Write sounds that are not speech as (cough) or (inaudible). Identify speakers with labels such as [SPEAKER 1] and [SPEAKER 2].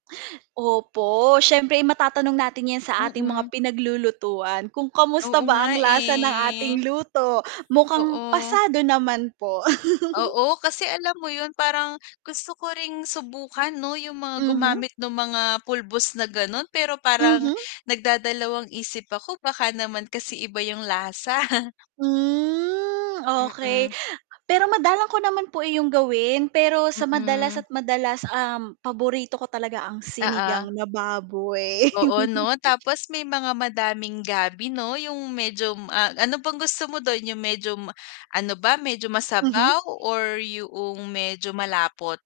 [SPEAKER 1] Opo, siyempre, eh, matatanong natin 'yan sa ating mga
[SPEAKER 2] Mm.
[SPEAKER 1] pinaglulutuan kung kamusta
[SPEAKER 2] Oo
[SPEAKER 1] ba
[SPEAKER 2] nga,
[SPEAKER 1] ang lasa ng
[SPEAKER 2] eh.
[SPEAKER 1] ating luto. Mukhang
[SPEAKER 2] Oo.
[SPEAKER 1] pasado naman po. (chuckles)
[SPEAKER 2] Oo, kasi alam mo 'yon parang gusto ko ring subukan, 'no, 'yong mga
[SPEAKER 1] Mhm.
[SPEAKER 2] gumamit no'ng mga pulbos na gano'n. Pero parang
[SPEAKER 1] Mhm.
[SPEAKER 2] nagdadalawang isip ako baka naman kasi iba 'yong lasa. (chuckles)
[SPEAKER 1] Hmm, okey.
[SPEAKER 2] Mm.
[SPEAKER 1] Pero madalang ko naman po eh iyong gawin pero sa madalas
[SPEAKER 2] Mm.
[SPEAKER 1] at madalas, um, paborito ko talaga ang
[SPEAKER 2] Oo.
[SPEAKER 1] sinigang na baboy.
[SPEAKER 2] Oo, 'no,
[SPEAKER 1] (chuckles)
[SPEAKER 2] tapos may mga madaming gabi, 'no, 'yong medyo, ah, ano bang gusto mo do'n 'yong medyo ma ano ba, medyo
[SPEAKER 1] Mhm.
[SPEAKER 2] masabaw or 'yoong medyo malapot?